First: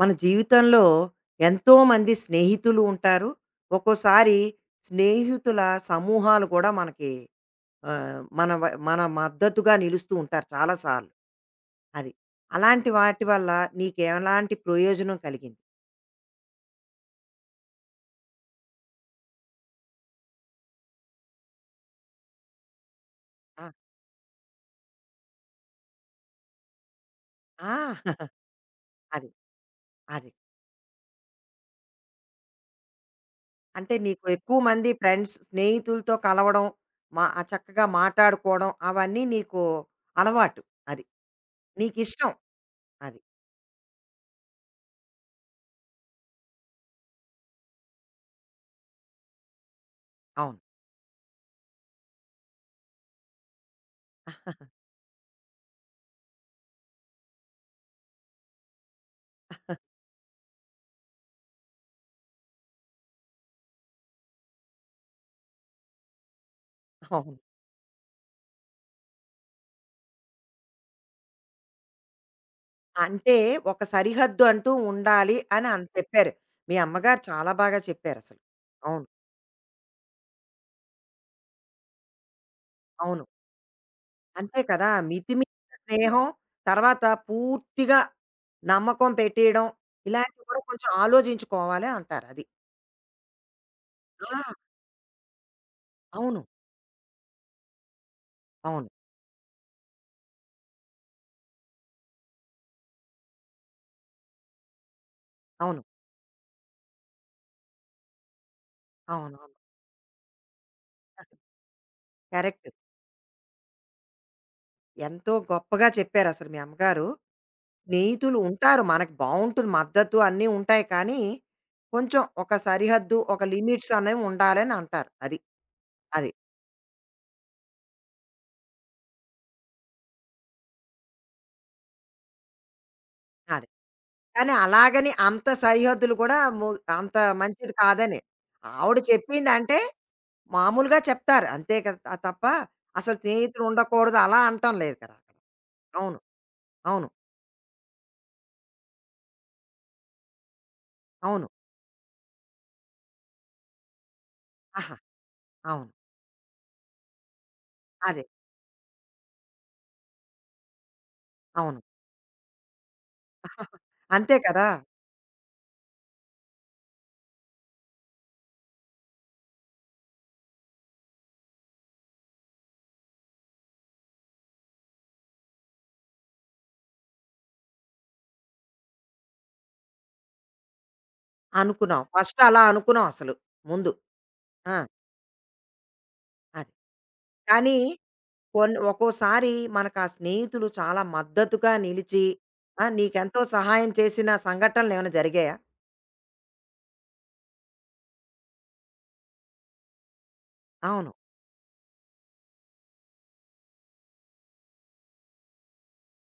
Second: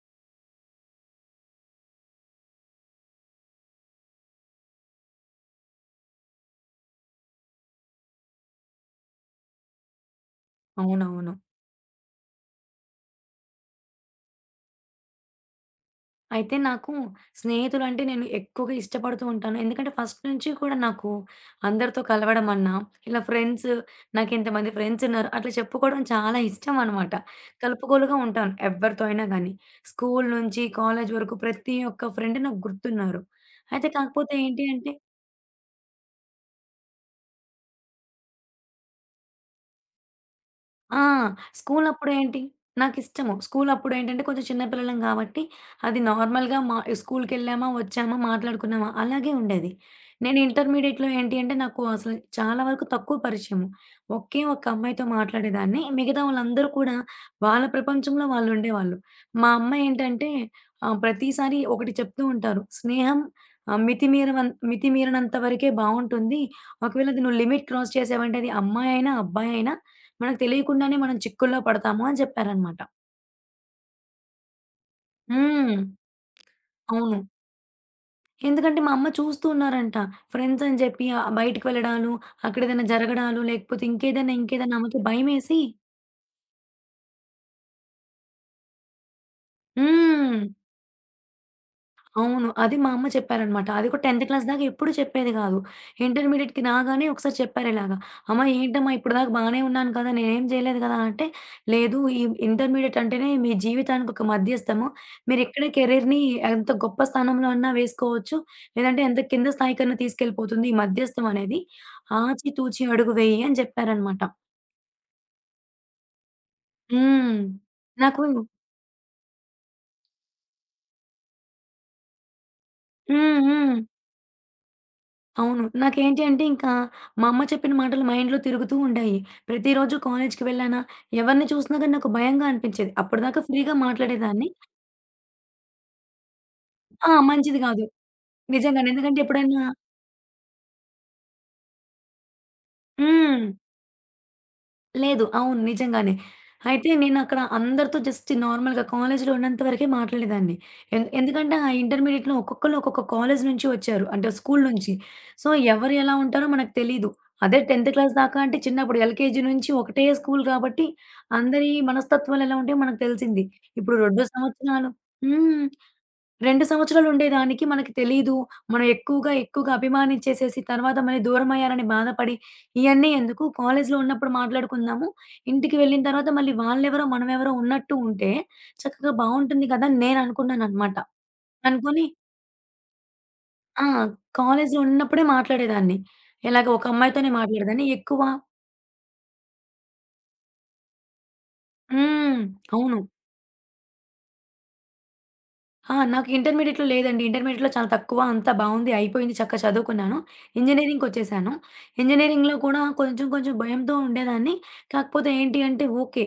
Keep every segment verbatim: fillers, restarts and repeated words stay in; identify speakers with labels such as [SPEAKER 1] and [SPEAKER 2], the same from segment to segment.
[SPEAKER 1] మన జీవితంలో ఎంతోమంది స్నేహితులు ఉంటారు. ఒక్కోసారి స్నేహితుల సమూహాలు కూడా మనకి ఆహ్, మన వ మన మద్దతుగా నిలుస్తూ ఉంటారు చాలా సార్లు.
[SPEAKER 2] అవునవును.
[SPEAKER 1] అది. అలాంటి వాటి వల్ల నీకెలాంటి ప్రయోజనం కలిగింది?
[SPEAKER 2] అయితే నాకు స్నేహితులంటే నేను ఎక్కువగా ఇష్టపడుతూ ఉంటాను. ఎందుకంటే ఫస్ట్ నుంచి కూడా నాకు అందరితో కలవడం అన్నా, ఇలా
[SPEAKER 1] ఆ! ఆ!
[SPEAKER 2] ఫ్రెండ్స్ నాకింతమంది ఫ్రెండ్స్ ఉన్నారు అట్లా చెప్పుకోవడం చాలా ఇష్టం అనమాట. కలుపుకోలుగా ఉంటాను ఎవరితో అయినా
[SPEAKER 1] అది.
[SPEAKER 2] గానీ. స్కూలు
[SPEAKER 1] అది.
[SPEAKER 2] నుంచి కాలేజు వరకు ప్రతి ఒక్క ఫ్రెండ్ నాకు గుర్తున్నారు. అయితే
[SPEAKER 1] అంటే నీకు
[SPEAKER 2] కాకపోతే
[SPEAKER 1] ఎక్కువ
[SPEAKER 2] ఏంటి
[SPEAKER 1] మంది
[SPEAKER 2] అంటే
[SPEAKER 1] ఫ్రెండ్స్ స్నేహితులతో కలవడం, మా ఆ చక్కగా మాటాడుకోవడం అవన్నీ నీకు అలవాటు.
[SPEAKER 2] ఆ!
[SPEAKER 1] అది. నీకిష్టం.
[SPEAKER 2] స్కూలప్పుడేంటి
[SPEAKER 1] అది.
[SPEAKER 2] నాకిష్టము. స్కూలప్పుడేంటంటే కొంచెం చిన్న పిల్లలం కాబట్టి, అది నార్మల్‌గా మా స్కూలుకెళ్ళామా, వచ్చామా, మాట్లాడుకున్నామా అలాగే ఉండేది. నేను
[SPEAKER 1] అవును.
[SPEAKER 2] ఇంటర్మీడియేట్‌లో ఏంటి అంటే నాకు అసలు చాలా వరకు తక్కువ పరిచయము. ఒకే ఒక్క అమ్మాయితో మాట్లాడేదాన్ని. మిగతా వాళ్ళందరూ కూడా వాళ్ళ ప్రపంచంలో వాళ్ళుండేవాళ్ళు. మా అమ్మ ఏంటంటే ఆహ్, ప్రతిసారి ఒకటి చెప్తూ ఉంటారు. స్నేహం ఆహ్, మితిమీరవన్ మితిమీరినంత వరకే బావుంటుంది. ఒకవేళ అది
[SPEAKER 1] అవును.
[SPEAKER 2] నువ్వు లిమిట్ క్రాస్ చేసావంటే అది అమ్మాయైనా, అబ్బాయైనా మనకు తెలియకుండానే మనం చిక్కుల్లో పడతాము అని చెప్పారనమాట.
[SPEAKER 1] అంటే ఒక సరిహద్దు అంటూ ఉండాలి అని
[SPEAKER 2] హ్మ్.
[SPEAKER 1] అంత చెప్పారు. మీ అమ్మగారు
[SPEAKER 2] అవును.
[SPEAKER 1] చాలా బాగా చెప్పారసలు.
[SPEAKER 2] ఎందుకంటే మా
[SPEAKER 1] అవును.
[SPEAKER 2] అమ్మ చూస్తూ ఉన్నారంట. ఫ్రెండ్స్ అని చెప్పి ఆహ్, బయటికి వెళ్ళడాలు, అక్కడేదైనా
[SPEAKER 1] అవును.
[SPEAKER 2] జరగడాలు, లేకపోతే ఇంకేదైనా,
[SPEAKER 1] అంతే
[SPEAKER 2] ఇంకేదైనా
[SPEAKER 1] కదా!
[SPEAKER 2] ఆమెకి భయమేసి.
[SPEAKER 1] మితిమీరిన స్నేహం, తర్వాత పూర్తిగా నమ్మకం పెట్టేయడం,
[SPEAKER 2] హ్మ్.
[SPEAKER 1] ఇలాంటివి కూడా కొంచెం ఆలోచించుకోవాలి అంటారు అది.
[SPEAKER 2] అవును. అది మా అమ్మ చెప్పారనమాట. అది కూడా 10థ్
[SPEAKER 1] ఆ!
[SPEAKER 2] క్లాస్ దాకా ఎప్పుడు చెప్పేది గాదు.
[SPEAKER 1] అవును.
[SPEAKER 2] ఇంటర్మీడియేట్‌కి రాగానే ఒకసారి చెప్పారిలాగా. అమ్మ
[SPEAKER 1] అవును.
[SPEAKER 2] ఏంటమ్మా ఇప్పటిదాకా బానే ఉన్నాను కదా! నేనేం చేయలేదు కదా! అంటే, లేదు ఈ ఇంటర్మీడియేట్ అంటేనే మీ జీవితానికి ఒక మధ్యస్థము. మీరిక్కడే
[SPEAKER 1] అవును.
[SPEAKER 2] కెరీర్‌ని ఎంత గొప్ప స్థానంలో అన్నా వేసుకోవచ్చు. లేదంటే ఎంత కింద
[SPEAKER 1] అవునవును.
[SPEAKER 2] స్థాయికన్నా తీసుకెళ్ళిపోతుంది ఈ మధ్యస్థం అనేది. ఆచి
[SPEAKER 1] కరెక్ట్.
[SPEAKER 2] తూచి అడుగు వెయ్యి అని చెప్పారనమాట.
[SPEAKER 1] ఎంతో గొప్పగా చెప్పారసలు మీ అమ్మగారు.
[SPEAKER 2] హ్మ్. నాకు
[SPEAKER 1] స్నేహితులు ఉంటారు మనకు బావుంటుంది మద్దతు అన్నీ ఉంటాయి కానీ, కొంచెం ఒక సరిహద్దు, ఒక
[SPEAKER 2] హ్మ్. హ్మ్.
[SPEAKER 1] లిమిట్స్ అనేవి ఉండాలని అంటారు. అది.
[SPEAKER 2] అవును. నాకేంటి
[SPEAKER 1] అది.
[SPEAKER 2] అంటే ఇంకా మా అమ్మ చెప్పిన మాటలు మైండ్‌లో తిరుగుతూ ఉండాయి. ప్రతిరోజు కాలేజ్‌కి వెళ్ళానా, ఎవరిని చూసినా గాని నాకు భయంగా అనిపించేది. అప్పటిదాకా
[SPEAKER 1] అది.
[SPEAKER 2] ఫ్రీగా మాట్లాడేదాన్ని.
[SPEAKER 1] కానీ అలాగని అంత సరిహద్దులు కూడా ము
[SPEAKER 2] ఆ!
[SPEAKER 1] అంత
[SPEAKER 2] మంచిది
[SPEAKER 1] మంచిది
[SPEAKER 2] గాదు.
[SPEAKER 1] కాదని.
[SPEAKER 2] నిజంగానే.
[SPEAKER 1] ఆవిడ
[SPEAKER 2] ఎందుకంటే ఎప్పుడైనా.
[SPEAKER 1] చెప్పిందంటే మామూలుగా చెప్తారు. అంతే కదా! త తప్ప అసలు
[SPEAKER 2] హ్మ్.
[SPEAKER 1] స్నేహితులు ఉండకూడదు అలా అనటం లేదు కదా!
[SPEAKER 2] లేదు.
[SPEAKER 1] అక్కడ.
[SPEAKER 2] అవును. నిజంగానే.
[SPEAKER 1] అవును.
[SPEAKER 2] అయితే
[SPEAKER 1] అవును.
[SPEAKER 2] నేనక్కడ అందరితో జస్ట్ నార్మల్‌గా కాలేజ్‌లో ఉన్నంత వరకే మాట్లాడేదాన్ని. ఎన్
[SPEAKER 1] అవును.
[SPEAKER 2] ఎందుకంటే ఆ ఇంటర్మీడియేట్‌లో ఒక్కొక్కళ్ళు ఒక్కొక్క కాలేజ్ నుంచి వచ్చారు. అంటే స్కూల్ నుంచి.
[SPEAKER 1] ఆహా!
[SPEAKER 2] సో,
[SPEAKER 1] అవును.
[SPEAKER 2] ఎవరు ఎలా ఉంటారో మనకు తెలీదు. అదే టెన్త్ క్లాస్
[SPEAKER 1] అదే.
[SPEAKER 2] దాకా అంటే చిన్నప్పుడు ఎల్‌కేజీ నుంచి ఒకటే స్కూల్ కాబట్టి అందరి
[SPEAKER 1] అవును.
[SPEAKER 2] మనస్తత్వాలు ఎలా ఉంటాయో మనకు తెలిసింది. ఇప్పుడు రెండు
[SPEAKER 1] అంతే కదా!
[SPEAKER 2] సంవత్సరాలు. హ్మ్. రెండు సంవత్సరాలు ఉండేదానికి మనకి తెలీదు. మనం ఎక్కువగా, ఎక్కువగా అభిమానించేసేసి తర్వాత మళ్ళీ దూరమయ్యారని బాధపడి, ఇయన్నీ ఎందుకు, కాలేజ్‌లో ఉన్నప్పుడు మాట్లాడుకుందాము. ఇంటికి వెళ్ళిన తర్వాత మళ్ళీ వాళ్ళెవరో, మనమెవరో ఉన్నట్టు ఉంటే చక్కగా బావుంటుంది కదా! అని నేననుకున్నాననమాట.
[SPEAKER 1] అనుకున్నాం.
[SPEAKER 2] అనుకోని
[SPEAKER 1] ఫస్ట్ అలా అనుకున్నాం అసలు
[SPEAKER 2] ఆ!
[SPEAKER 1] ముందు. ఆ!
[SPEAKER 2] కాలేజ్‌లో ఉన్నప్పుడే మాట్లాడేదాన్ని. ఇలాగ
[SPEAKER 1] అది.
[SPEAKER 2] ఒక అమ్మాయితోనే
[SPEAKER 1] కానీ
[SPEAKER 2] మాట్లాడేదాన్ని. ఎక్కువ.
[SPEAKER 1] కొన్ని ఒక్కోసారి మనకు ఆ స్నేహితులు చాలా మద్దతుగా నిలిచి,
[SPEAKER 2] హ్మ్.
[SPEAKER 1] ఆ!
[SPEAKER 2] అవును.
[SPEAKER 1] నీకెంతో సహాయం చేసిన సంఘటనలేమైనా జరిగాయా?
[SPEAKER 2] ఆ! నాకు ఇంటర్మీడియేట్‌లో లేదండి. ఇంటర్మీడియేట్‌లో చాలా తక్కువ. అంతా బావుంది. అయిపోయింది. చక్కగా చదువుకున్నాను.
[SPEAKER 1] అవును.
[SPEAKER 2] ఇంజినీరింగ్‌కొచ్చేసాను. ఇంజినీరింగ్‌లో కూడా కొంచెం కొంచెం భయంతో ఉండేదాన్ని. కాకపోతే ఏంటి అంటే ఓకే.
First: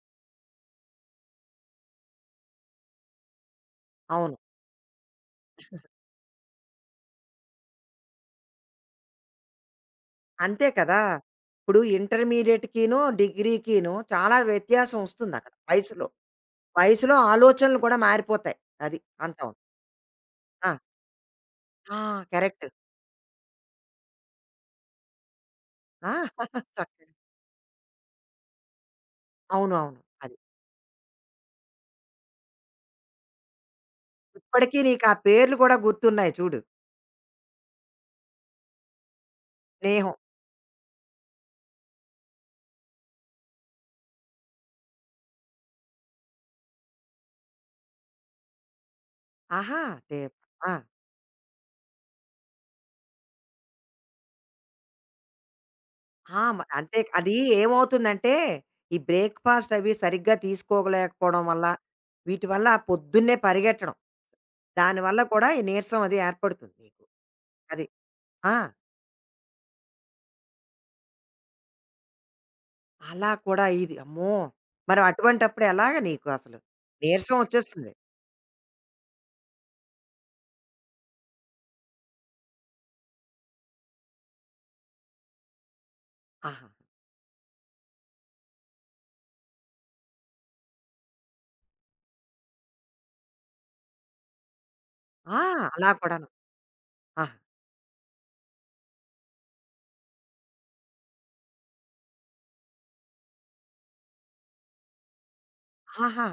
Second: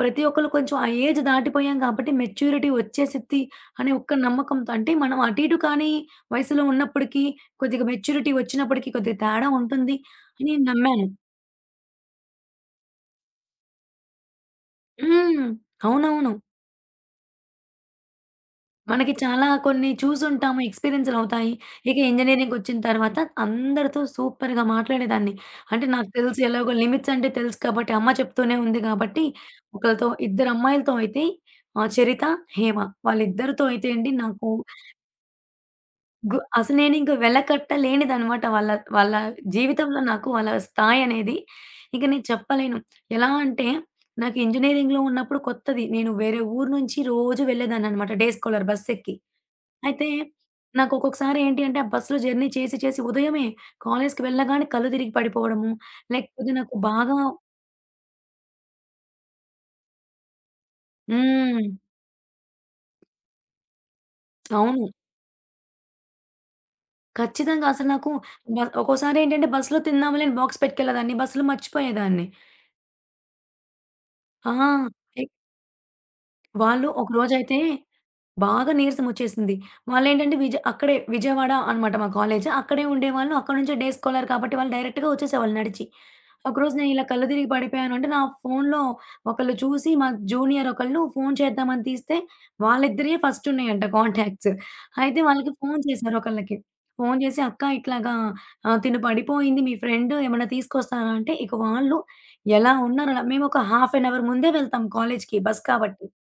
[SPEAKER 2] ప్రతి ఒక్కళ్ళు కొంచెం ఆ ఏజ్ దాటిపోయాం కాబట్టి మెచ్యూరిటీ వచ్చేసిద్ది అనే ఒక్క
[SPEAKER 1] అవును.
[SPEAKER 2] నమ్మకంతో, అంటే మనం అటు ఇటు కాని వయసులో ఉన్నప్పటికీ, కొద్దిగా మెచ్యూరిటీ వచ్చినప్పటికి కొద్దిగా తేడా ఉంటుంది అని
[SPEAKER 1] అంతే కదా!
[SPEAKER 2] నమ్మాను.
[SPEAKER 1] ఇప్పుడు ఇంటర్మీడియేట్‌కిను, డిగ్రీకిను చాలా వ్యత్యాసం వస్తుంది
[SPEAKER 2] హ్మ్.
[SPEAKER 1] అక్కడ వయసులో.
[SPEAKER 2] అవునవును.
[SPEAKER 1] వయసులో ఆలోచనలు కూడా మారిపోతాయి. అది
[SPEAKER 2] మనకి చాలా
[SPEAKER 1] అంటావు.
[SPEAKER 2] కొన్ని చూసుంటాము.
[SPEAKER 1] ఆ!
[SPEAKER 2] ఎక్స్‌పీరియన్స్‌లవుతాయి. ఇక
[SPEAKER 1] ఆ! కరెక్ట్.
[SPEAKER 2] ఇంజినీరింగ్‌కొచ్చిన తర్వాత అందరితో సూపర్‌గా మాట్లాడేదాన్ని. అంటే నాకు తెలుసు,
[SPEAKER 1] ఆ!
[SPEAKER 2] ఎలాగో
[SPEAKER 1] చక్కగా.
[SPEAKER 2] లిమిట్స్ అంటే తెలుసు కాబట్టి, అమ్మ చెప్తూనే ఉంది కాబట్టి,
[SPEAKER 1] అవును. అవును.
[SPEAKER 2] ఒకళ్ళతో
[SPEAKER 1] అది.
[SPEAKER 2] ఇద్దరు అమ్మాయిలతో అయితే ఆహ్, 'చరిత, హేమ' వాళ్ళిద్దరితో అయితే అండి నాకు
[SPEAKER 1] ఇప్పటికీ నీకు ఆ పేర్లు కూడా గుర్తున్నాయి
[SPEAKER 2] గు
[SPEAKER 1] చూడు.
[SPEAKER 2] అసలు నేనింక వెలకట్టలేనిదనమాట. వాళ్ళ వాళ్ళ జీవితంలో
[SPEAKER 1] స్నేహం.
[SPEAKER 2] నాకు వాళ్ళ స్థాయనేది ఇక నేను చెప్పలేను. ఎలా అంటే నాకు ఇంజినీరింగ్‌లో ఉన్నప్పుడు కొత్తది. నేను వేరే ఊరు నుంచి రోజు వెళ్ళేదాన్ననమాట డే స్కాలర్ బస్సెక్కి.
[SPEAKER 1] ఆహా!
[SPEAKER 2] అయితే
[SPEAKER 1] దే ఆ!
[SPEAKER 2] నాకొక్కొక్కసారి ఏంటి అంటే, ఆ బస్‌లో జర్నీ చేసి, చేసి ఉదయమే కాలేజ్‌కి వెళ్ళగానే కళ్ళు తిరిగి పడిపోవడము,
[SPEAKER 1] ఆ!
[SPEAKER 2] లేకపోతే
[SPEAKER 1] మ
[SPEAKER 2] నాకు
[SPEAKER 1] అంతే
[SPEAKER 2] బాగా.
[SPEAKER 1] అది ఏమవుతుందంటే, ఈ బ్రేక్‌ఫాస్ట్ అవి సరిగ్గా తీసుకోలేకపోవడం వల్ల,
[SPEAKER 2] హ్మ్.
[SPEAKER 1] వీటి వల్ల పొద్దున్నే పరిగెట్టడం.
[SPEAKER 2] అవును.
[SPEAKER 1] దానివల్ల కూడా ఈ నీరసం అది ఏర్పడుతుంది నీకు.
[SPEAKER 2] ఖచ్చితంగా
[SPEAKER 1] అది.
[SPEAKER 2] అసలు నాకు
[SPEAKER 1] ఆ!
[SPEAKER 2] బ ఒక్కోసారి ఏంటంటే, బస్‌లో తిందాంలే అని బాక్స్ పెట్టుకెళ్ళేదాన్ని. బస్‌లో మర్చిపోయేదాన్ని.
[SPEAKER 1] అలా కూడా ఇది. అమ్మో!
[SPEAKER 2] ఆ!
[SPEAKER 1] మరి
[SPEAKER 2] ఎ
[SPEAKER 1] అటువంటప్పుడు ఎలాగ నీకు అసలు?
[SPEAKER 2] వాళ్ళు
[SPEAKER 1] నీరసం
[SPEAKER 2] ఒకరోజైతే
[SPEAKER 1] వచ్చేస్తుంది.
[SPEAKER 2] బాగా నీరసమొచ్చేసింది. వాళ్ళేంటంటే విజ అక్కడే విజయవాడ అనమాట మా కాలేజు. అక్కడే ఉండేవాళ్ళు. అక్కడి నుంచే డే స్కాలర్ కాబట్టి వాళ్ళు డైరెక్ట్‌గా వచ్చేసేవాళ్ళు నడిచి.
[SPEAKER 1] ఆహా!
[SPEAKER 2] ఒకరోజు నేను ఇలా కళ్ళు తిరిగి పడిపోయాను అంటే, నా ఫోన్‌లో ఒకళ్ళు చూసి మా జూనియర్ ఒకళ్ళు ఫోన్ చేద్దామని తీస్తే, వాళ్ళిద్దరియి ఫస్ట్ ఉన్నాయంట కాంటాక్ట్స్. అయితే
[SPEAKER 1] ఆ!
[SPEAKER 2] వాళ్ళకి ఫోన్
[SPEAKER 1] అలా
[SPEAKER 2] చేశారు
[SPEAKER 1] కూడాను.
[SPEAKER 2] ఒకళ్ళకి. ఫోన్
[SPEAKER 1] ఆహా!
[SPEAKER 2] చేసి, "అక్క ఇట్లాగా ఆహ్, తిను పడిపోయింది మీ ఫ్రెండ్ ఏమన్నా తీసుకొస్తారా?" అంటే, ఇక వాళ్ళు ఎలా ఉన్నారలా, మేమొక హాఫ్ ఎన్ అవర్ ముందే వెళ్తాం కాలేజుకి బస్ కాబట్టి.
[SPEAKER 1] ఆహా!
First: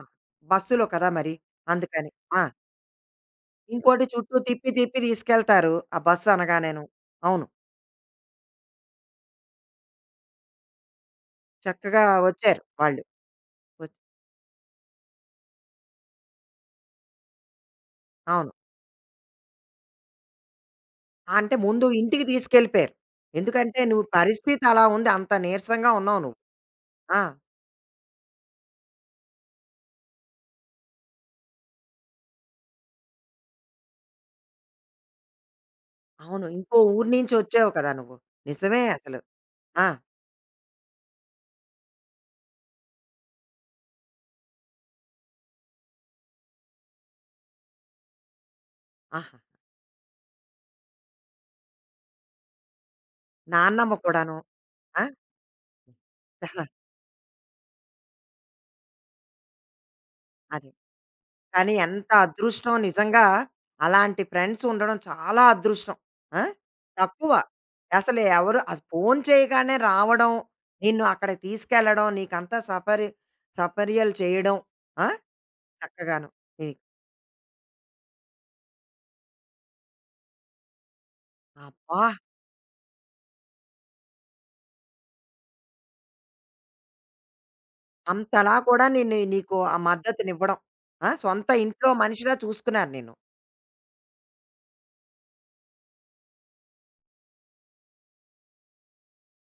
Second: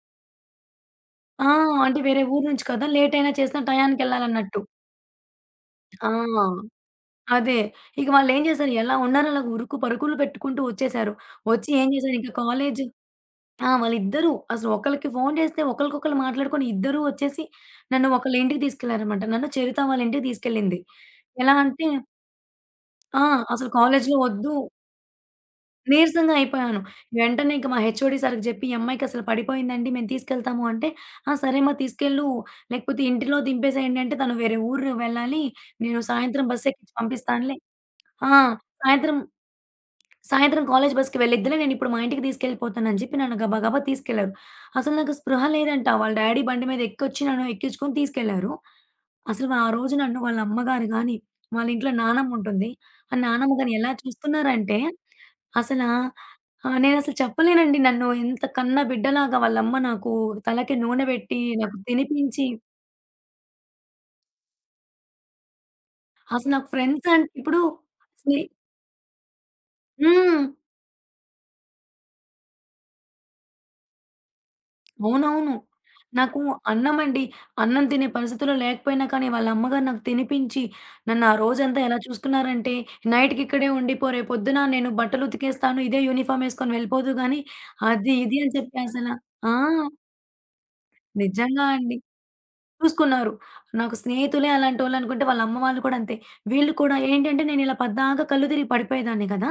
[SPEAKER 1] బస్సులో కదా మరి.
[SPEAKER 2] ఆ! అంటే
[SPEAKER 1] అందుకని.
[SPEAKER 2] వేరే
[SPEAKER 1] ఆ!
[SPEAKER 2] ఊరు నుంచి కదా! లేట్ అయినా చేసినా
[SPEAKER 1] ఇంకోటి చుట్టూ
[SPEAKER 2] టయానికెళ్ళాలన్నట్టు.
[SPEAKER 1] తిప్పి, తిప్పి తీసుకెళ్తారు. ఆ
[SPEAKER 2] ఆ!
[SPEAKER 1] బస్సు అనగానేను. అవును.
[SPEAKER 2] అదే. ఇక వాళ్ళేం చేశారు, ఎలా ఉన్నారో అలాగ ఉరుకు పరుగులు పెట్టుకుంటూ వచ్చేశారు. వచ్చి ఏం
[SPEAKER 1] చక్కగా
[SPEAKER 2] చేశారు ఇంక
[SPEAKER 1] వచ్చారు
[SPEAKER 2] కాలేజు.
[SPEAKER 1] వాళ్ళు.
[SPEAKER 2] ఆ!
[SPEAKER 1] వచ్
[SPEAKER 2] వాళ్ళిద్దరూ అసలు ఒకళ్ళకి ఫోను చేస్తే ఒకళ్ళకొకళ్ళు మాట్లాడుకొని ఇద్దరూ వచ్చేసి నన్ను ఒకళ్ళ
[SPEAKER 1] అవును.
[SPEAKER 2] ఇంటికి తీసుకెళ్లారన్నమాట. నన్ను చరిత వాళ్ళ ఇంటికి తీసుకెళ్ళింది. ఎలా
[SPEAKER 1] అంటే ముందు
[SPEAKER 2] అంటే
[SPEAKER 1] ఇంటికి తీసుకెళ్ళిపోయారు.
[SPEAKER 2] ఆ! అసలు
[SPEAKER 1] ఎందుకంటే నువ్వు
[SPEAKER 2] కాలేజులో వద్దు,
[SPEAKER 1] పరిస్థితి అలా ఉంది. అంత నీరసంగా ఉన్నావు
[SPEAKER 2] నీరసంగా
[SPEAKER 1] నువ్వు.
[SPEAKER 2] అయిపోయాను.
[SPEAKER 1] ఆ!
[SPEAKER 2] వెంటనే ఇంక మా హెచ్ఓడి సార్‌కి జెప్పి, "ఈ అమ్మాయికసలు పడిపోయిందండి. మేము తీసుకెళ్తాము" అంటే, "ఆ! సరేమ్మా తీసుకెళ్ళు. లేకపోతే ఇంటిలో దింపేసేయండి" అంటే, తను వేరే ఊరు వెళ్ళాలి. నేను
[SPEAKER 1] అవును.
[SPEAKER 2] సాయంత్రం
[SPEAKER 1] ఇంకో
[SPEAKER 2] బస్సెక్కించి
[SPEAKER 1] ఊరు నుంచి
[SPEAKER 2] పంపిస్తానులే.
[SPEAKER 1] వచ్చావు కదా నువ్వు.
[SPEAKER 2] ఆ!
[SPEAKER 1] నిజమే
[SPEAKER 2] సాయంత్రం
[SPEAKER 1] అసలు. ఆ!
[SPEAKER 2] సాయంత్రం కాలేజి బస్‌కి వెళ్ళిద్దిలే, నేనిప్పుడు మా ఇంటికి తీసుకెళ్ళిపోతానని చెప్పి నన్ను గబా గబా తీసుకెళ్లారు. అసలు నాకు స్పృహ లేదంట. వాళ్ళ డ్యాడీ బండి మీద ఎక్కొచ్చి నన్ను ఎక్కించుకొని తీసుకెళ్లారు.
[SPEAKER 1] ఆహా!
[SPEAKER 2] అసలు ఆ రోజు నన్ను వాళ్ళ అమ్మగారు గాని, వాళ్ళ ఇంట్లో నానమ్ముంటుంది. ఆ నానమ్మ గాని ఎలా
[SPEAKER 1] నాన్నమ్మ కూడాను.
[SPEAKER 2] చూస్తున్నారంటే
[SPEAKER 1] ఆ!
[SPEAKER 2] అసలా ఆహ్, నేనసలు చెప్పలేనండి. నన్ను ఎంత కన్న బిడ్డలాగా వాళ్ళమ్మ నాకు
[SPEAKER 1] అదే.
[SPEAKER 2] తలకి నూనె పెట్టి,
[SPEAKER 1] కానీ
[SPEAKER 2] నాకు
[SPEAKER 1] ఎంత
[SPEAKER 2] తినిపించి,
[SPEAKER 1] అదృష్టం నిజంగా అలాంటి ఫ్రెండ్స్ ఉండడం చాలా అదృష్టం. ఆ!
[SPEAKER 2] అసలు నాకు ఫ్రెండ్స్
[SPEAKER 1] తక్కువ.
[SPEAKER 2] అంటే ఇప్పుడు
[SPEAKER 1] అసలు
[SPEAKER 2] స్నే
[SPEAKER 1] ఎవరు అది ఫోను చేయగానే రావడం,
[SPEAKER 2] హ్మ్.
[SPEAKER 1] నిన్ను అక్కడికి తీసుకెళ్ళడం, నీకంతా సపరి సపర్యలు చేయడం. ఆ!
[SPEAKER 2] అవునవును.
[SPEAKER 1] చక్కగాను.
[SPEAKER 2] నాకు
[SPEAKER 1] ఈ
[SPEAKER 2] అన్నమండి. అన్నం తినే పరిస్థితిలో లేకపోయినా కానీ, వాళ్ళ అమ్మగారు నాకు తినిపించి, నన్ను ఆ రోజంతా ఎలా
[SPEAKER 1] అబ్బా!
[SPEAKER 2] చూసుకున్నారంటే, "నైట్‌కి ఇక్కడే ఉండిపో. రేపొద్దున నేను బట్టలు ఉతికేస్తాను. ఇదే యూనిఫార్మ్ ఏసుకొని వెళ్ళిపోదువు గానీ" అది, ఇది అని
[SPEAKER 1] అంతలా
[SPEAKER 2] చెప్పి
[SPEAKER 1] కూడా
[SPEAKER 2] అసల.
[SPEAKER 1] నిన్ను
[SPEAKER 2] ఆ!
[SPEAKER 1] నీకు ఆ మద్దతునివ్వడం. ఆ! సొంత
[SPEAKER 2] నిజంగా
[SPEAKER 1] ఇంట్లో
[SPEAKER 2] అండి.
[SPEAKER 1] మనిషిలా చూసుకున్నారు నిన్ను.
[SPEAKER 2] చూసుకున్నారు. నాకు స్నేహితులే అలాంటోళ్ళనుకుంటే, వాళ్ళ అమ్మ వాళ్ళు కూడా అంతే. వీళ్ళు కూడా ఏంటంటే, నేనిలా పద్దాక కళ్ళు తిరిగి పడిపోయేదాన్ని కదా!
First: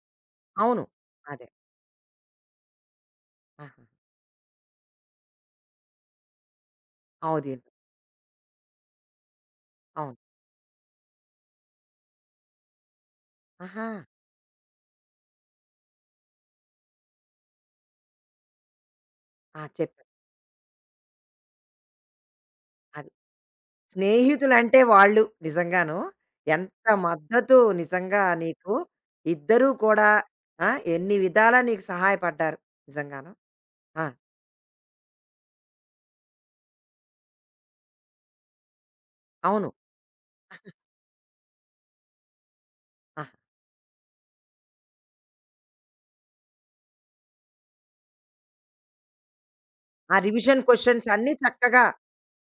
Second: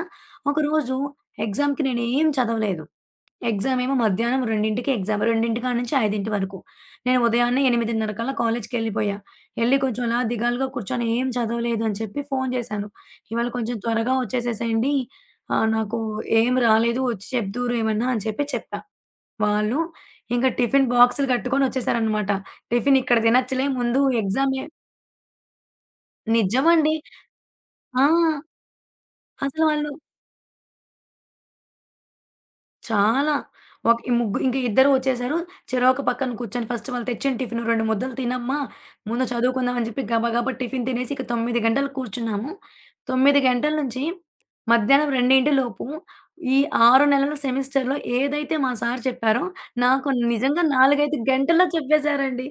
[SPEAKER 1] అవును.
[SPEAKER 2] ఒకరోజు
[SPEAKER 1] అదే.
[SPEAKER 2] ఎగ్జామ్‌కి నేనేం చదవలేదు.
[SPEAKER 1] ఆహా!
[SPEAKER 2] ఎగ్జామేమో మధ్యాహ్నం రెండుకి ఎగ్జామ్. రెండు గంటల కాడ నుంచి ఐదు గంటల వరకు. నేను
[SPEAKER 1] అవును.
[SPEAKER 2] ఉదయాన్నే ఎనిమిదిన్నర కల్లా కాలేజ్‌కెళ్ళిపోయా. ఎళ్లి కొంచెం
[SPEAKER 1] అవును.
[SPEAKER 2] అలా దిగాలుగా కూర్చొని ఏం చదవలేదు అని చెప్పి ఫోను చేశాను. "ఇవాళ కొంచెం
[SPEAKER 1] ఆహా!
[SPEAKER 2] త్వరగా వచ్చేసేసేయండి. ఆహ్, నాకు ఏం రాలేదు, వచ్చి చెప్దురు ఏమన్నా" అని చెప్పి చెప్పా.
[SPEAKER 1] ఆ!
[SPEAKER 2] వాళ్ళు
[SPEAKER 1] చెప్పారు.
[SPEAKER 2] ఇంక టిఫిన్ బాక్సులు కట్టుకొని వచ్చేసారనమాట. టిఫిన్
[SPEAKER 1] అదే.
[SPEAKER 2] ఇక్కడ తినచ్చులే, ముందు ఎగ్జామే.
[SPEAKER 1] స్నేహితులంటే వాళ్ళు నిజంగాను. ఎంత
[SPEAKER 2] నిజమండి.
[SPEAKER 1] మద్దతు
[SPEAKER 2] ఆ!
[SPEAKER 1] నిజంగా నీకు.
[SPEAKER 2] అసలు
[SPEAKER 1] ఇద్దరూ
[SPEAKER 2] వాళ్ళు
[SPEAKER 1] కూడా ఆ! ఎన్ని విధాలా నీకు సహాయపడ్డారు. నిజంగాను.
[SPEAKER 2] చాలా. ఒక
[SPEAKER 1] ఆ!
[SPEAKER 2] ఈ ముగ్గు ఇంక ఇద్దరు వచ్చేసారు. చెరొక పక్కన కూర్చొని ఫస్ట్ వాళ్ళు తెచ్చిన టిఫిను రెండు ముద్దలు తినమ్మా, ముందు
[SPEAKER 1] అవును.
[SPEAKER 2] చదువుకుందాం అని చెప్పి గబా గబా టిఫిన్ తినేసి ఇక తొమ్మిది గంటలు కూర్చున్నాము.
[SPEAKER 1] ఆహా!
[SPEAKER 2] తొమ్మిది గంటల నుంచి మధ్యాహ్నం రెండు లోపు ఈ ఆరు నెలల సెమిస్టర్‌లో ఏదైతే మా సార్ చెప్పారో, నాకు
[SPEAKER 1] ఆ రివిజన్
[SPEAKER 2] నిజంగా నాలుగు,
[SPEAKER 1] క్వెషన్స్
[SPEAKER 2] ఐదు
[SPEAKER 1] అన్నీ
[SPEAKER 2] గంటల్లో
[SPEAKER 1] చక్కగా
[SPEAKER 2] చెప్పేసారండి.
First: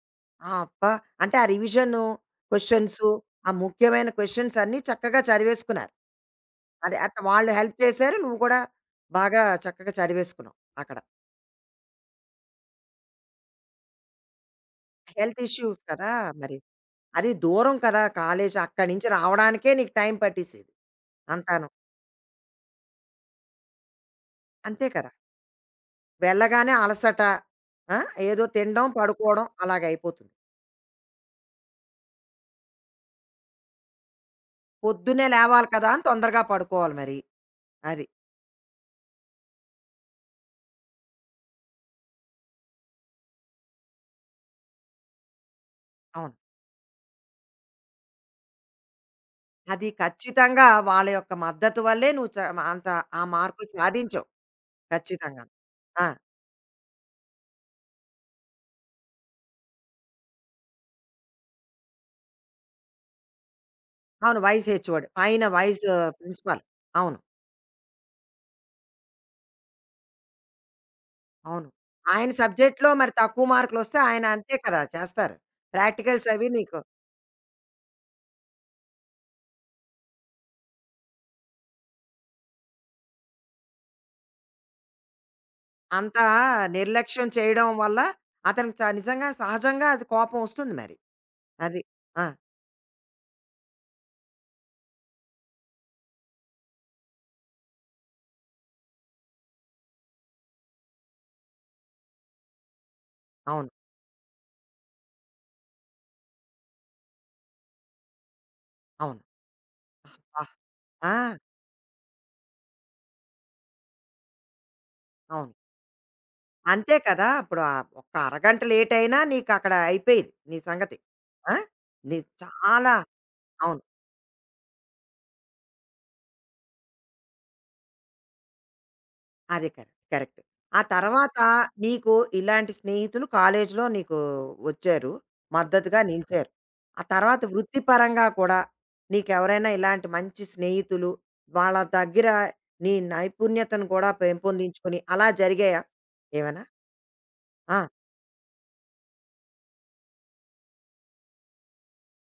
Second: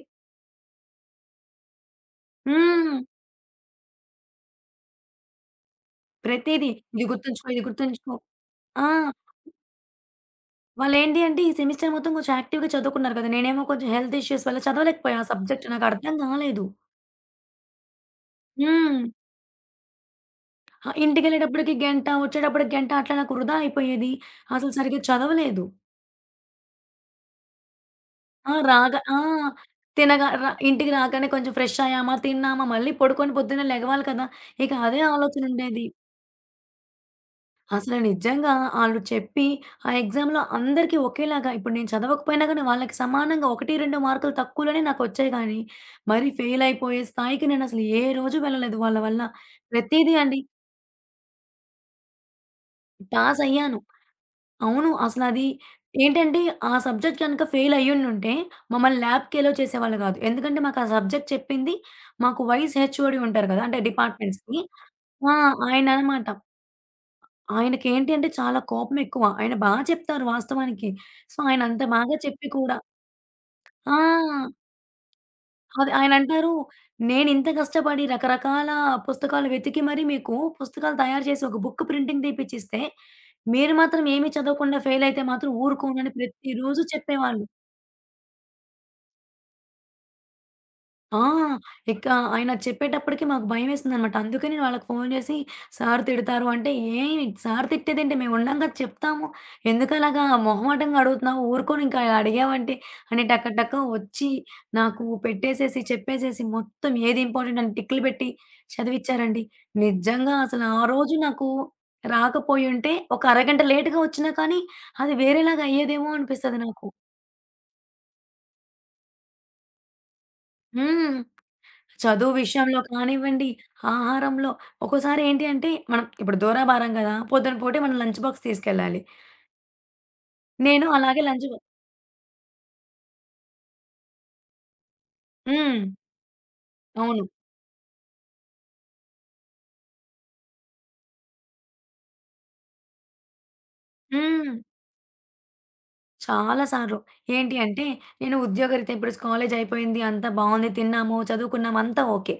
[SPEAKER 1] ఆ! అబ్బా! అంటే ఆ రివిజను
[SPEAKER 2] హ్మ్.
[SPEAKER 1] క్వెషన్సు, ఆ ముఖ్యమైన క్వెషన్స్ అన్నీ చక్కగా చదివేసుకున్నారు.
[SPEAKER 2] ప్రతీది.
[SPEAKER 1] అదే
[SPEAKER 2] ఇది
[SPEAKER 1] అట్
[SPEAKER 2] గుర్తుంచుకో,
[SPEAKER 1] వాళ్ళు
[SPEAKER 2] ఇది
[SPEAKER 1] హెల్ప్
[SPEAKER 2] గుర్తుంచుకో.
[SPEAKER 1] చేశారు. నువ్వు కూడా
[SPEAKER 2] ఆ!
[SPEAKER 1] బాగా చక్కగా చదివేసుకున్నావు అక్కడ.
[SPEAKER 2] వాళ్ళేంటి అంటే ఈ సెమిస్టర్ మొత్తం కొంచెం యాక్టివ్‌గా చదువుకున్నారు కదా! నేనేమో కొంచెం హెల్త్ ఇష్యూస్ వల్ల చదవలేకపోయా, ఆ
[SPEAKER 1] హెల్త్
[SPEAKER 2] సబ్జెక్ట్
[SPEAKER 1] ఇష్యూ
[SPEAKER 2] నాకు
[SPEAKER 1] కదా!
[SPEAKER 2] అర్థం
[SPEAKER 1] మరి.
[SPEAKER 2] కాలేదు.
[SPEAKER 1] అది దూరం కదా! కాలేజు అక్కడి
[SPEAKER 2] హ్మ్.
[SPEAKER 1] నుంచి రావడానికే నీకు టైం పట్టేసేది
[SPEAKER 2] ఆహ్,
[SPEAKER 1] అంతాను.
[SPEAKER 2] ఇంటికెళ్ళేటప్పటికి గంట, వచ్చేటప్పటికి గంట అట్లా నాకు వృధా అయిపోయేది. అసలు
[SPEAKER 1] అంతే
[SPEAKER 2] సరిగ్గా
[SPEAKER 1] కదా!
[SPEAKER 2] చదవలేదు.
[SPEAKER 1] వెళ్ళగానే అలసట, ఆ! ఏదో
[SPEAKER 2] ఆ!
[SPEAKER 1] తినడం,
[SPEAKER 2] రాగా ఆ!
[SPEAKER 1] పడుకోవడం
[SPEAKER 2] తినగా
[SPEAKER 1] అలాగయిపోతుంది.
[SPEAKER 2] ర ఇంటికి రాగానే కొంచెం ఫ్రెష్ అయ్యామా, తిన్నామా, మళ్ళీ పడుకొని పొద్దున్నే లెగవాలి కదా! ఇక అదే
[SPEAKER 1] పొద్దున్నే
[SPEAKER 2] ఆలోచన
[SPEAKER 1] లేవాలి
[SPEAKER 2] ఉండేది.
[SPEAKER 1] కదా అని తొందరగా పడుకోవాలి మరి.
[SPEAKER 2] అసలు
[SPEAKER 1] అది.
[SPEAKER 2] నిజంగా ఆళ్ళు చెప్పి ఆ ఎగ్జామ్‌లో అందరికీ ఒకేలాగా, ఇప్పుడు నేను చదవకపోయినా గానీ వాళ్ళకి సమానంగా ఒకటి, రెండు మార్కులు తక్కువలోనే నాకొచ్చాయి గానీ, మరి
[SPEAKER 1] అవును.
[SPEAKER 2] ఫెయిల్ అయిపోయే స్థాయికి నేనసలు ఏ రోజు వెళ్ళలేదు వాళ్ళ వల్ల.
[SPEAKER 1] అది
[SPEAKER 2] ప్రతీదీ అండి
[SPEAKER 1] ఖచ్చితంగా వాళ్ళ యొక్క మద్దతు వల్లే నువ్వు చ అంత ఆ
[SPEAKER 2] పాస్
[SPEAKER 1] మార్కులు
[SPEAKER 2] అయ్యాను.
[SPEAKER 1] సాధించావు.
[SPEAKER 2] అవును. అసలది
[SPEAKER 1] ఖచ్చితంగాను. ఆ!
[SPEAKER 2] ఏంటంటే, ఆ సబ్జెక్ట్ గనక ఫెయిల్ అయ్యుండుంటే, మమ్మల్ని ల్యాబ్‌కి ఎలో చేసేవాళ్ళు గాదు. ఎందుకంటే, మాకా సబ్జెక్ట్ చెప్పింది మాకు వైస్ హెచ్ఓడి ఉంటారు గదా! అంటే
[SPEAKER 1] అవును.
[SPEAKER 2] డిపార్ట్‌మెంట్స్‌కి.
[SPEAKER 1] Vice HOD.
[SPEAKER 2] ఆ!
[SPEAKER 1] పైన వైస్
[SPEAKER 2] ఆయననమాట.
[SPEAKER 1] ప్రిన్సిపాల్. అవును.
[SPEAKER 2] ఆయనకేంటి అంటే, చాలా కోపమెక్కువ. ఆయన బా చెప్తారు వాస్తవానికి. సో,
[SPEAKER 1] అవును.
[SPEAKER 2] ఆయనంత బాగా
[SPEAKER 1] ఆయన
[SPEAKER 2] చెప్పి కూడా
[SPEAKER 1] సబ్జెక్ట్‌లో మరి తక్కువ మార్కులొస్తే ఆయన అంతే
[SPEAKER 2] ఆ!
[SPEAKER 1] కదా చేస్తారు.
[SPEAKER 2] అది
[SPEAKER 1] ప్రాక్టికల్స్ అవి
[SPEAKER 2] ఆయనంటారు,
[SPEAKER 1] నీకు
[SPEAKER 2] "నేనింత కష్టపడి రకరకాల పుస్తకాలు వెతికి మరీ మీకు పుస్తకాలు తయారు చేసి, ఒక బుక్ ప్రింటింగ్ తీపిచ్చిస్తే, మీరు మాత్రం ఏమి చదవకుండా ఫెయిలయితే మాత్రం ఊరుకోనని"
[SPEAKER 1] అంతా
[SPEAKER 2] ప్రతిరోజు
[SPEAKER 1] నిర్లక్ష్యం
[SPEAKER 2] చెప్పేవాళ్ళు.
[SPEAKER 1] చేయడం వల్ల అతనికి చ నిజంగా సహజంగా అది కోపం వస్తుంది మరి.
[SPEAKER 2] ఆ!
[SPEAKER 1] అది.
[SPEAKER 2] ఇక
[SPEAKER 1] ఆ!
[SPEAKER 2] ఆయన చెప్పేటప్పటికి మాకు భయమేసిందనమాట. అందుకే నేను వాళ్ళకి ఫోను చేసి, "సార్ తిడతారు" అంటే, "ఏయ్! సార్ తిట్టేదేంటి మేము ఉన్నాం కదా! చెప్తాము. ఎందుకలాగా మొహమాటంగా అడుగుతున్నావు? ఊరుకోను ఇంకా ఇలా అడిగావంటే" అని టక
[SPEAKER 1] అవును.
[SPEAKER 2] టక వచ్చి నాకు పెట్టేసేసి, చెప్పేసేసి, మొత్తం ఏది ఇంపార్టెంట్ అని టిక్‌లు పెట్టి
[SPEAKER 1] అవును.
[SPEAKER 2] చదివిచ్చారండి. నిజంగా
[SPEAKER 1] అబ్బా!
[SPEAKER 2] అసలు ఆ
[SPEAKER 1] ఆ!
[SPEAKER 2] రోజు నాకు రాకపోయుంటే, ఒక అరగంట లేట్‌గా వచ్చినా కానీ, అది
[SPEAKER 1] అవును.
[SPEAKER 2] వేరేలాగా అయ్యేదేమో అనిపిస్తది నాకు.
[SPEAKER 1] అంతే కదా! ఇప్పుడు ఆహ్, ఒక్క అరగంట లేట్ అయినా నీకక్కడ అయిపోయేది నీ సంగతి.
[SPEAKER 2] హ్మ్.
[SPEAKER 1] ఆ! నీ
[SPEAKER 2] చదువు విషయంలో
[SPEAKER 1] చాలా
[SPEAKER 2] కానివ్వండి,
[SPEAKER 1] అవును.
[SPEAKER 2] ఆహారంలో ఒక్కోసారి ఏంటి అంటే మనం ఇప్పుడు దూరాభారం గదా! పొద్దున పూటే మనం లంచ్ బాక్స్ తీసుకెళ్ళాలి.
[SPEAKER 1] అది కరెక్ట్. కరెక్ట్. ఆ
[SPEAKER 2] నేను అలాగే
[SPEAKER 1] తర్వాత
[SPEAKER 2] లంచ్ బా
[SPEAKER 1] నీకు ఇలాంటి స్నేహితులు కాలేజీలో నీకు వచ్చారు.
[SPEAKER 2] హ్మ్.
[SPEAKER 1] మద్దతుగా నిలిచారు. ఆ
[SPEAKER 2] అవును.
[SPEAKER 1] తర్వాత వృత్తిపరంగా కూడా నీకెవరైనా ఇలాంటి మంచి స్నేహితులు, వాళ్ళ దగ్గర నీ నైపుణ్యతను కూడా
[SPEAKER 2] హ్మ్.
[SPEAKER 1] పెంపొందించుకొని అలా జరిగాయా ఏమైనా?
[SPEAKER 2] చాలా సార్లు. ఏంటి
[SPEAKER 1] ఆ!
[SPEAKER 2] అంటే నేను ఉద్యోగరీత్యా ఇప్పుడు కాలేజ్ అయిపోయింది. అంతా బావుంది. తిన్నాము, చదువుకున్నాము అంతా ఓకే.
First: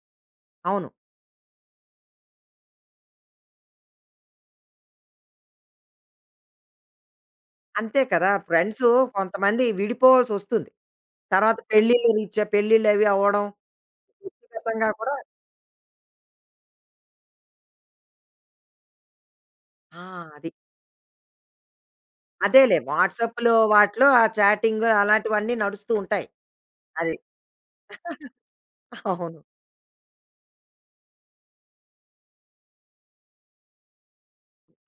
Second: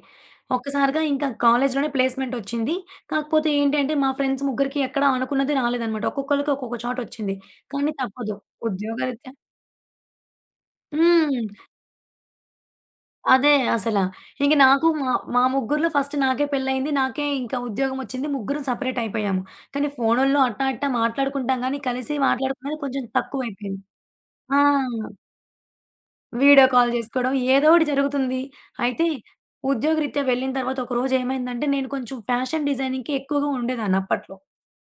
[SPEAKER 1] అవును.
[SPEAKER 2] ఒక్కసారిగా ఇంకా కాలేజ్‌లోనే ప్లేస్‌మెంట్ ఒచ్చింది. కాకపోతే ఏంటంటే మా ఫ్రెండ్స్ ముగ్గురికి ఎక్కడ అనుకున్నది రాలేదన్నమాట. ఒక్కొక్కళ్ళకి ఒక్కొక్క చోటొచ్చింది. కానీ
[SPEAKER 1] అంతే కదా!
[SPEAKER 2] తప్పదు.
[SPEAKER 1] ఫ్రెండ్సు
[SPEAKER 2] ఉద్యోగరీత్యా.
[SPEAKER 1] కొంతమంది విడిపోవాల్సొస్తుంది.
[SPEAKER 2] హ్మ్.
[SPEAKER 1] తర్వాత పెళ్ళిళ్ళ రీత్యా పెళ్ళిళ్ళు అవి అవ్వడం,
[SPEAKER 2] అదే అసల. ఇంక నాకు
[SPEAKER 1] వ్యక్తిగతంగా
[SPEAKER 2] మా
[SPEAKER 1] కూడా
[SPEAKER 2] మా ముగ్గురిలో ఫస్ట్ నాకే పెళ్లయింది. నాకే ఇంకా ఉద్యోగమొచ్చింది. ముగ్గురం సెపరేట్ అయిపోయాము. కానీ
[SPEAKER 1] ఆ!
[SPEAKER 2] ఫోనుల్లో
[SPEAKER 1] అది.
[SPEAKER 2] అట్టా ఇట్టా మాట్లాడుకుంటాం గానీ, కలిసి
[SPEAKER 1] అదేలే
[SPEAKER 2] మాట్లాడుకునేది కొంచెం
[SPEAKER 1] వాట్సాప్‌లో
[SPEAKER 2] తక్కువైపోయింది.
[SPEAKER 1] వాటిలో ఆ
[SPEAKER 2] ఆ!
[SPEAKER 1] చాటింగ్ అలాంటివన్నీ నడుస్తూ ఉంటాయి.
[SPEAKER 2] వీడియో కాల్
[SPEAKER 1] అది.
[SPEAKER 2] జేసుకోవడం ఏదో ఒకటి జరుగుతుంది. అయితే
[SPEAKER 1] అవును.
[SPEAKER 2] ఉద్యోగరీత్యా వెళ్ళిన తర్వాత ఒక రోజేమైందంటే, నేను కొంచెం ఫ్యాషన్ డిజైనింగ్‌కి ఎక్కువగా ఉండేదాన్ని అప్పట్లో.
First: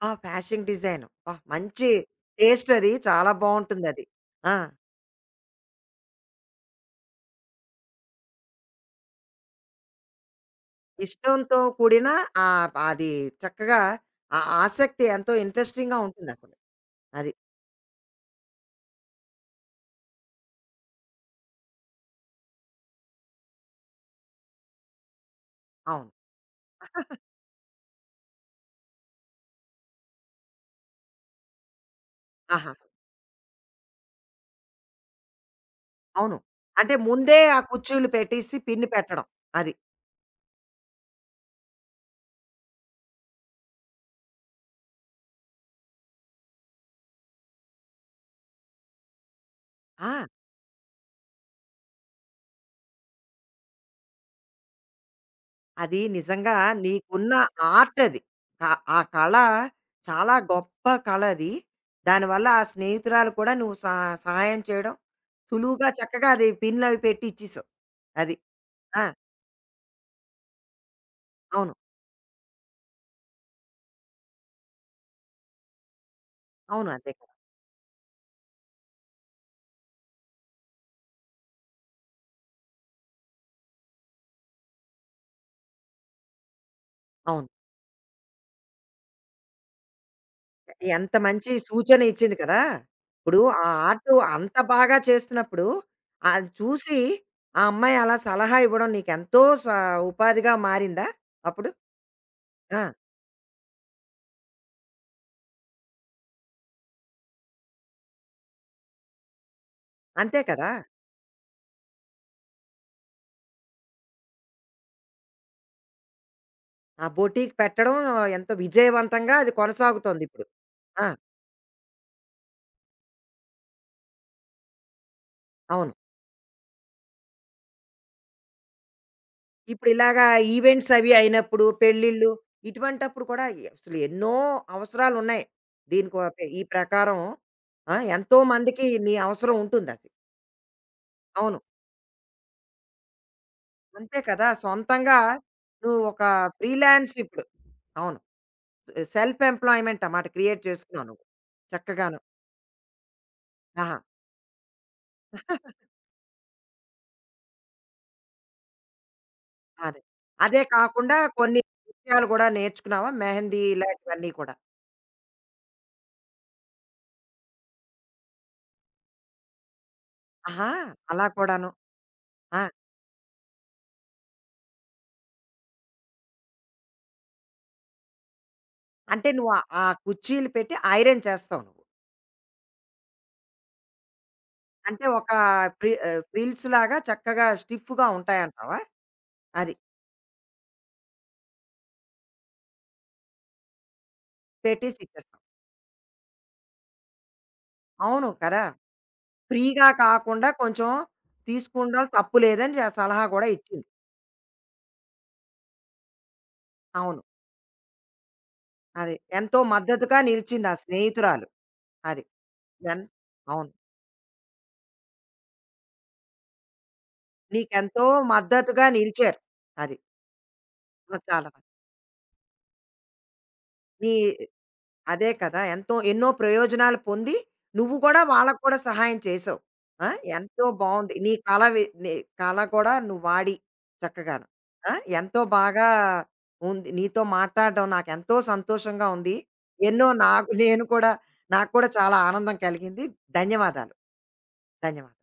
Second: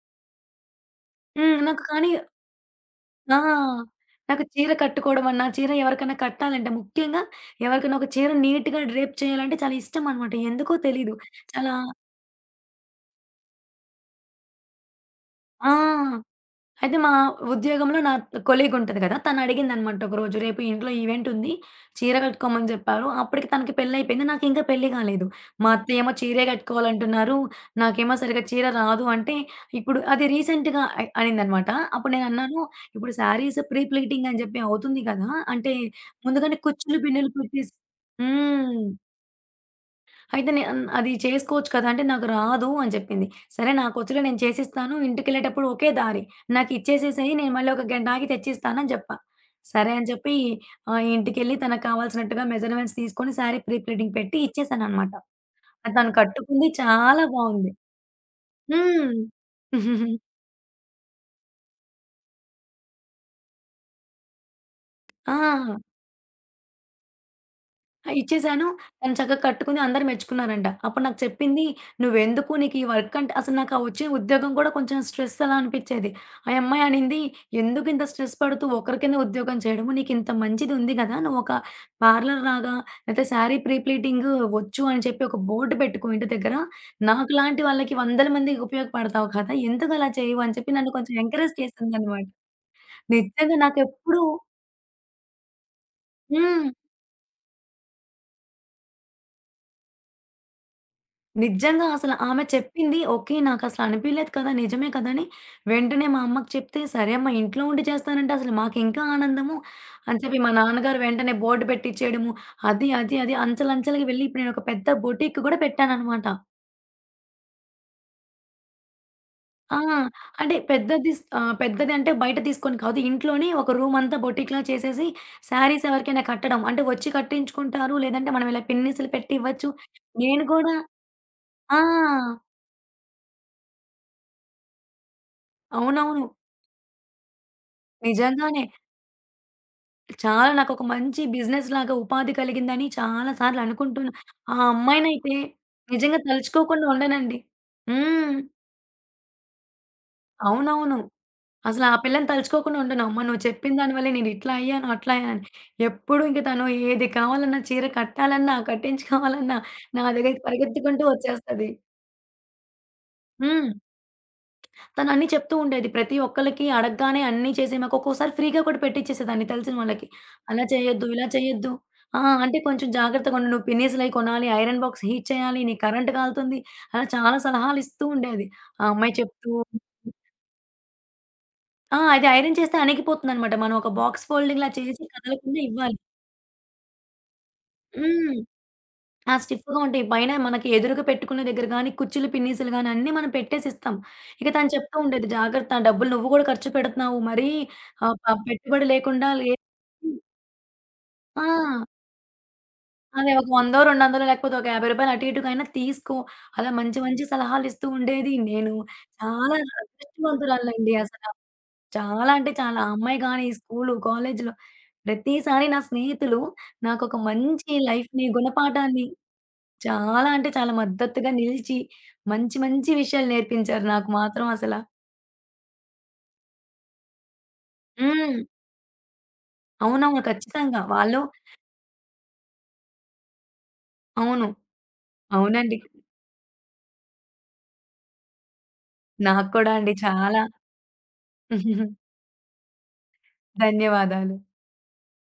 [SPEAKER 1] ఆ! Fashion design. అబ్బా!
[SPEAKER 2] హ్మ్. నాకు
[SPEAKER 1] మంచి
[SPEAKER 2] కానీ
[SPEAKER 1] టేస్ట్ అది. చాలా
[SPEAKER 2] ఆ!
[SPEAKER 1] బావుంటుందది.
[SPEAKER 2] నాకు
[SPEAKER 1] ఆ!
[SPEAKER 2] చీర కట్టుకోవడమన్నా, చీర ఎవరికన్నా కట్టాలంటే ముఖ్యంగా ఎవరికైనా ఒక చీర నీట్‌గా డ్రేప్ చేయాలంటే చాలా ఇష్టమనమాట. ఎందుకో తెలీదు.
[SPEAKER 1] ఇష్టంతో
[SPEAKER 2] చాలా.
[SPEAKER 1] కూడిన ఆహ్, అది చక్కగా ఆ ఆసక్తి ఎంతో ఇంట్రెస్టింగ్‌గా
[SPEAKER 2] ఆ!
[SPEAKER 1] ఉంటుందసలు.
[SPEAKER 2] అయితే మా
[SPEAKER 1] అది.
[SPEAKER 2] ఉద్యోగంలో నా కొలీగ్ ఉంటది కదా! తనడిగిందనమాట ఒకరోజు, "రేపు ఇంట్లో ఈవెంట్ ఉంది. చీర కట్టుకోమని చెప్పారు." అప్పటికి తనకి పెళ్లయిపోయింది. నాకింకా పెళ్లి కాలేదు. మా
[SPEAKER 1] అవును.
[SPEAKER 2] అత్తయ్యేమో చీరే కట్టుకోవాలంటున్నారు. నాకేమో సరిగ్గా చీర రాదు అంటే, ఇప్పుడు అది రీసెంట్‌గా అయ్ అనిందనమాట. అప్పుడు నేనన్నాను,
[SPEAKER 1] ఆహా!
[SPEAKER 2] "ఇప్పుడు శారీస్ ప్రీ ప్లీటింగ్ అని చెప్పి అవుతుంది కదా! అంటే
[SPEAKER 1] అవును.
[SPEAKER 2] ముందుగానే
[SPEAKER 1] అంటే
[SPEAKER 2] కుచ్చులు, పిన్నులు
[SPEAKER 1] ముందే ఆ
[SPEAKER 2] పెట్టేసి".
[SPEAKER 1] కుర్చీలు పెట్టేసి
[SPEAKER 2] హ్మ్.
[SPEAKER 1] పిన్ పెట్టడం. అది.
[SPEAKER 2] అయితే నే అన్ అది చేసుకోవచ్చు కదా! అంటే నాకు రాదు అని చెప్పింది. సరే నాకొచ్చులే నేను చేసిస్తాను. ఇంటికెళ్ళేటప్పుడు ఒకే దారి. నాకిచ్చేసేసేయి. నేను మళ్ళీ ఒక గంట ఆగి తెచ్చిస్తానని చెప్పా. సరే అని
[SPEAKER 1] ఆ!
[SPEAKER 2] చెప్పి ఆహ్, ఇంటికెళ్ళి తనకు కావాల్సినట్టుగా మెజర్‌మెంట్స్ తీసుకొని శారీ ప్రీ ప్లీటింగ్ పెట్టి ఇచ్చేసాననమాట. అది
[SPEAKER 1] అది
[SPEAKER 2] తను
[SPEAKER 1] నిజంగా
[SPEAKER 2] కట్టుకుంది. చాలా
[SPEAKER 1] నీకున్న
[SPEAKER 2] బావుంది.
[SPEAKER 1] ఆర్ట్ అది. ఆ ఆ
[SPEAKER 2] హ్మ్.
[SPEAKER 1] కళ చాలా గొప్ప కళ అది. దానివల్ల ఆ స్నేహితురాలు కూడా నువ్వు సహ సహాయం చేయడం,
[SPEAKER 2] ఆ!
[SPEAKER 1] సులువుగా చక్కగా అది పిన్‌లవి పెట్టి ఇచ్చేసావు.
[SPEAKER 2] ఆ!
[SPEAKER 1] అది.
[SPEAKER 2] ఇచ్చేసాను.
[SPEAKER 1] ఆ!
[SPEAKER 2] తను చక్కగా కట్టుకుంది. అందరూ మెచ్చుకున్నారంట. అప్పుడు నాకు చెప్పింది,
[SPEAKER 1] అవును.
[SPEAKER 2] "నువ్వెందుకు నీకు ఈ వర్క్ అంటే" అసలు నాకు ఆ వచ్చిన ఉద్యోగం కూడా కొంచెం స్ట్రెస్ అలా అనిపిచ్చేది. ఆ యమ్మాయి
[SPEAKER 1] అవును. అంతే
[SPEAKER 2] అనింది,
[SPEAKER 1] కదా!
[SPEAKER 2] "ఎందుకు ఇంత స్ట్రెస్ పడుతూ ఒకరి కింద ఉద్యోగం చేయడము? నీకింత మంచిది ఉంది గదా! నువ్వొక పార్లర్ లాగా లేతే శారీ ప్రీ ప్లీటింగు వచ్చు అని చెప్పి ఒక బోర్డ్ పెట్టుకో ఇంటి దగ్గర.
[SPEAKER 1] అవును.
[SPEAKER 2] నాకులాంటి వాళ్ళకి వందల మందికి ఉపయోగపడతావు కదా! ఎందుకలా చేయవు?" అని చెప్పి నన్ను
[SPEAKER 1] ఎంత
[SPEAKER 2] కొంచెం
[SPEAKER 1] మంచి
[SPEAKER 2] ఎంకరేజ్
[SPEAKER 1] సూచన
[SPEAKER 2] చేసిందనమాట.
[SPEAKER 1] ఇచ్చింది కదా! ఇప్పుడు
[SPEAKER 2] నిజంగా
[SPEAKER 1] ఆ ఆర్ట్
[SPEAKER 2] నాకెప్పుడు.
[SPEAKER 1] అంత బాగా చేస్తున్నప్పుడు, అది
[SPEAKER 2] హ్మ్.
[SPEAKER 1] చూసి ఆ అమ్మాయి అలా సలహా ఇవ్వడం నీకెంతో స ఉపాధిగా మారిందా అప్పుడు?
[SPEAKER 2] నిజంగా అసలు ఆమె
[SPEAKER 1] ఆ!
[SPEAKER 2] చెప్పింది ఓకే. నాకసలు అనిపియలేదు కదా! నిజమే కదా! అని వెంటనే మా అమ్మకి చెప్తే, సరే అమ్మ ఇంట్లో ఉండి చేస్తానంటే అసలు మాకింకా ఆనందము అని చెప్పి
[SPEAKER 1] అంతే
[SPEAKER 2] మా
[SPEAKER 1] కదా!
[SPEAKER 2] నాన్నగారు వెంటనే బోర్డ్ పెట్టిచ్చేయడము. అది, అది, అది అంచెలంచెలుగా వెళ్ళి ఇప్పుడు నేనొక పెద్ద బొటీక్ గూడా పెట్టాననమాట.
[SPEAKER 1] ఆ బొటీక్ పెట్టడం ఎంతో విజయవంతంగా అది
[SPEAKER 2] ఆ!
[SPEAKER 1] కొనసాగుతోందిప్పుడు.
[SPEAKER 2] అంటే
[SPEAKER 1] ఆ!
[SPEAKER 2] పెద్దది స్ ఆహ్, పెద్దది అంటే బయట తీసుకొని కాదు. ఇంట్లోనే ఒక రూమంతా బొటీక్‌లా చేసేసి శారీస్
[SPEAKER 1] అవును.
[SPEAKER 2] ఎవరికైనా కట్టడం. అంటే వచ్చి కట్టించుకుంటారు. లేదంటే మనం ఇలా పిన్నీసులు పెట్టి ఇవ్వచ్చు.
[SPEAKER 1] ఇప్పుడు ఇలాగా
[SPEAKER 2] నేను గూడా.
[SPEAKER 1] ఈవెంట్స్ అవి అయినప్పుడు,
[SPEAKER 2] ఆ!
[SPEAKER 1] పెళ్ళిళ్ళు ఇటువంటప్పుడు కూడా ఎ అసలు ఎన్నో అవసరాలున్నాయి. దీనికో
[SPEAKER 2] అవునవును.
[SPEAKER 1] ఈ ప్రకారం ఆ! ఎంతో
[SPEAKER 2] నిజంగానే.
[SPEAKER 1] మందికి నీ అవసరం ఉంటుందది.
[SPEAKER 2] చాలా, నాకొక మంచి
[SPEAKER 1] అవును.
[SPEAKER 2] బిజినెస్‌లాగా ఉపాధి కలిగిందని చాలా సార్లు అనుకుంటున్నా.
[SPEAKER 1] అంతే కదా!
[SPEAKER 2] ఆ
[SPEAKER 1] సొంతంగా
[SPEAKER 2] అమ్మాయినైతే
[SPEAKER 1] నువ్వు
[SPEAKER 2] నిజంగా
[SPEAKER 1] ఒక
[SPEAKER 2] తలుచుకోకుండా
[SPEAKER 1] ఫ్రీలాన్స్
[SPEAKER 2] ఉండనండి.
[SPEAKER 1] ఇప్పుడు. అవును.
[SPEAKER 2] హ్మ్.
[SPEAKER 1] సెల్ఫ్ ఎంప్లాయిమెంట్ అన్నమాట క్రియేట్
[SPEAKER 2] అవునవును.
[SPEAKER 1] చేసుకున్నావు నువ్వు.
[SPEAKER 2] అసల ఆ
[SPEAKER 1] చక్కగాను.
[SPEAKER 2] పిల్లని తలుచుకోకుండా ఉండను. అమ్మ నువ్వు చెప్పిన దాని
[SPEAKER 1] ఆహా!
[SPEAKER 2] వల్లే నేను ఇట్లా అయ్యాను, అట్లా అయ్యాను. ఎప్పుడు ఇంక తను ఏది కావాలన్నా చీర కట్టాలన్నా, కట్టించుకోవాలన్నా
[SPEAKER 1] అదే.
[SPEAKER 2] నా దగ్గరికి
[SPEAKER 1] అదే
[SPEAKER 2] పరిగెత్తుకుంటూ
[SPEAKER 1] కాకుండా కొన్ని
[SPEAKER 2] వచ్చేస్తది.
[SPEAKER 1] విషయాలు గూడా నేర్చుకున్నావా? మెహందీ
[SPEAKER 2] హ్మ్.
[SPEAKER 1] ఇలాంటివన్నీ కూడా.
[SPEAKER 2] తను అన్నీ చెప్తూ ఉండేది. ప్రతి ఒక్కళ్ళకి అడగగానే అన్నీ చేసి, మాకు ఒక్కోసారి ఫ్రీగా కూడా పెట్టిచ్చేసేదాన్ని తెలిసిన వాళ్ళకి. అలా
[SPEAKER 1] ఆహా!
[SPEAKER 2] చేయొద్దు,
[SPEAKER 1] అలా
[SPEAKER 2] ఇలా
[SPEAKER 1] కూడాను.
[SPEAKER 2] చేయొద్దు. ఆ! అంటే
[SPEAKER 1] ఆ!
[SPEAKER 2] కొంచెం జాగ్రత్తగా ఉండు. నువ్వు పిన్నీసులయి కొనాలి, ఐరన్ బాక్స్ హీట్ చేయాలి, నీ కరెంట్ కాలుతుంది. అలా చాలా సలహాలు ఇస్తూ ఉండేది. ఆ అమ్మాయి
[SPEAKER 1] అంటే నువ్వు
[SPEAKER 2] చెప్తూ
[SPEAKER 1] ఆ ఆ కుర్చీలు పెట్టి ఐరన్ చేస్తావు నువ్వు.
[SPEAKER 2] ఆ! అది ఐరన్ చేస్తే అణిగిపోతుందనమాట. మనం ఒక బాక్స్ ఫోల్డింగ్‌లా చేసి
[SPEAKER 1] అంటే ఒక
[SPEAKER 2] కదలకుండా
[SPEAKER 1] ప్రి
[SPEAKER 2] ఇవ్వాలి.
[SPEAKER 1] ఆహ్, ఫ్రిల్స్‌లాగా చక్కగా స్టిఫ్‌గా
[SPEAKER 2] హ్మ్.
[SPEAKER 1] ఉంటాయంటావా?
[SPEAKER 2] ఆ!
[SPEAKER 1] అది.
[SPEAKER 2] స్టిఫ్‌గా ఉంటాయి. పైన మనకి ఎదురుగా పెట్టుకునే దగ్గర గాని, కుర్చీలు, పిన్నీసులు గాని అన్నీ మనం పెట్టేసిస్తాం. ఇక తను చెప్తూ
[SPEAKER 1] పెట్టేసి
[SPEAKER 2] ఉండేది,
[SPEAKER 1] ఇచ్చేస్తావు.
[SPEAKER 2] "జాగ్రత్త డబ్బులు నువ్వు గూడా ఖర్చు పెడుతున్నావు. మరీ ఆహ్,
[SPEAKER 1] అవును
[SPEAKER 2] ప
[SPEAKER 1] కదా!
[SPEAKER 2] పెట్టుబడి లేకుండా లే".
[SPEAKER 1] ఫ్రీగా కాకుండా కొంచెం
[SPEAKER 2] ఆ!
[SPEAKER 1] తీసుకుండం తప్పు లేదని సలహా
[SPEAKER 2] అదే
[SPEAKER 1] కూడా
[SPEAKER 2] ఒక వందో,
[SPEAKER 1] ఇచ్చింది.
[SPEAKER 2] రెండొందలో లేకపోతే ఒక రూ. యాభై అటు ఇటుకైనా తీసుకో. అలా మంచి
[SPEAKER 1] అవును.
[SPEAKER 2] మంచి సలహాలిస్తూ ఉండేది. నేను
[SPEAKER 1] అది.
[SPEAKER 2] చాలా
[SPEAKER 1] ఎంతో మద్దతుగా నిలిచింది ఆ
[SPEAKER 2] అదృష్టవంతురాలండి అసల.
[SPEAKER 1] స్నేహితురాలు. అది.
[SPEAKER 2] చాలా అంటే చాలా. ఆ
[SPEAKER 1] ఎన్
[SPEAKER 2] అమ్మాయి గాని
[SPEAKER 1] అవును.
[SPEAKER 2] స్కూలు, కాలేజీలో ప్రతిసారి నా స్నేహితులు నాకొక మంచి
[SPEAKER 1] నీకెంతో
[SPEAKER 2] లైఫ్‌ని,
[SPEAKER 1] మద్దతుగా
[SPEAKER 2] గుణపాఠాన్ని,
[SPEAKER 1] నిలిచారు. అది.
[SPEAKER 2] చాలా అంటే చాలా
[SPEAKER 1] ఆ!
[SPEAKER 2] మద్దతుగా
[SPEAKER 1] చాలా మంది.
[SPEAKER 2] నిలిచి, మంచి మంచి విషయాలు నేర్పించారు నాకు
[SPEAKER 1] నీ
[SPEAKER 2] మాత్రం అసల.
[SPEAKER 1] అదే కదా! ఎంతో ఎన్నో ప్రయోజనాలు పొంది, నువ్వు కూడా
[SPEAKER 2] హ్మ్.
[SPEAKER 1] వాళ్ళకి కూడా సహాయం చేసావు. ఆ!
[SPEAKER 2] అవునవును.
[SPEAKER 1] ఎంతో
[SPEAKER 2] ఖచ్చితంగా.
[SPEAKER 1] బావుంది.
[SPEAKER 2] వాళ్ళు
[SPEAKER 1] నీ కల వి నీ కల కూడా నువ్వు వాడి చక్కగాను.
[SPEAKER 2] అవును.
[SPEAKER 1] ఆ! ఎంతో
[SPEAKER 2] అవునండి.
[SPEAKER 1] బాగా ఉంది. నీతో మాట్లాడడం నాకెంతో సంతోషంగా ఉంది.
[SPEAKER 2] నాకు కూడా అండి
[SPEAKER 1] ఎన్నో
[SPEAKER 2] చాలా.
[SPEAKER 1] నాకు నేను కూడా నాకు కూడా చాలా ఆనందం కలిగింది. ధన్యవాదాలు.
[SPEAKER 2] ధన్యవాదాలు.
[SPEAKER 1] ధన్యవాదాలు.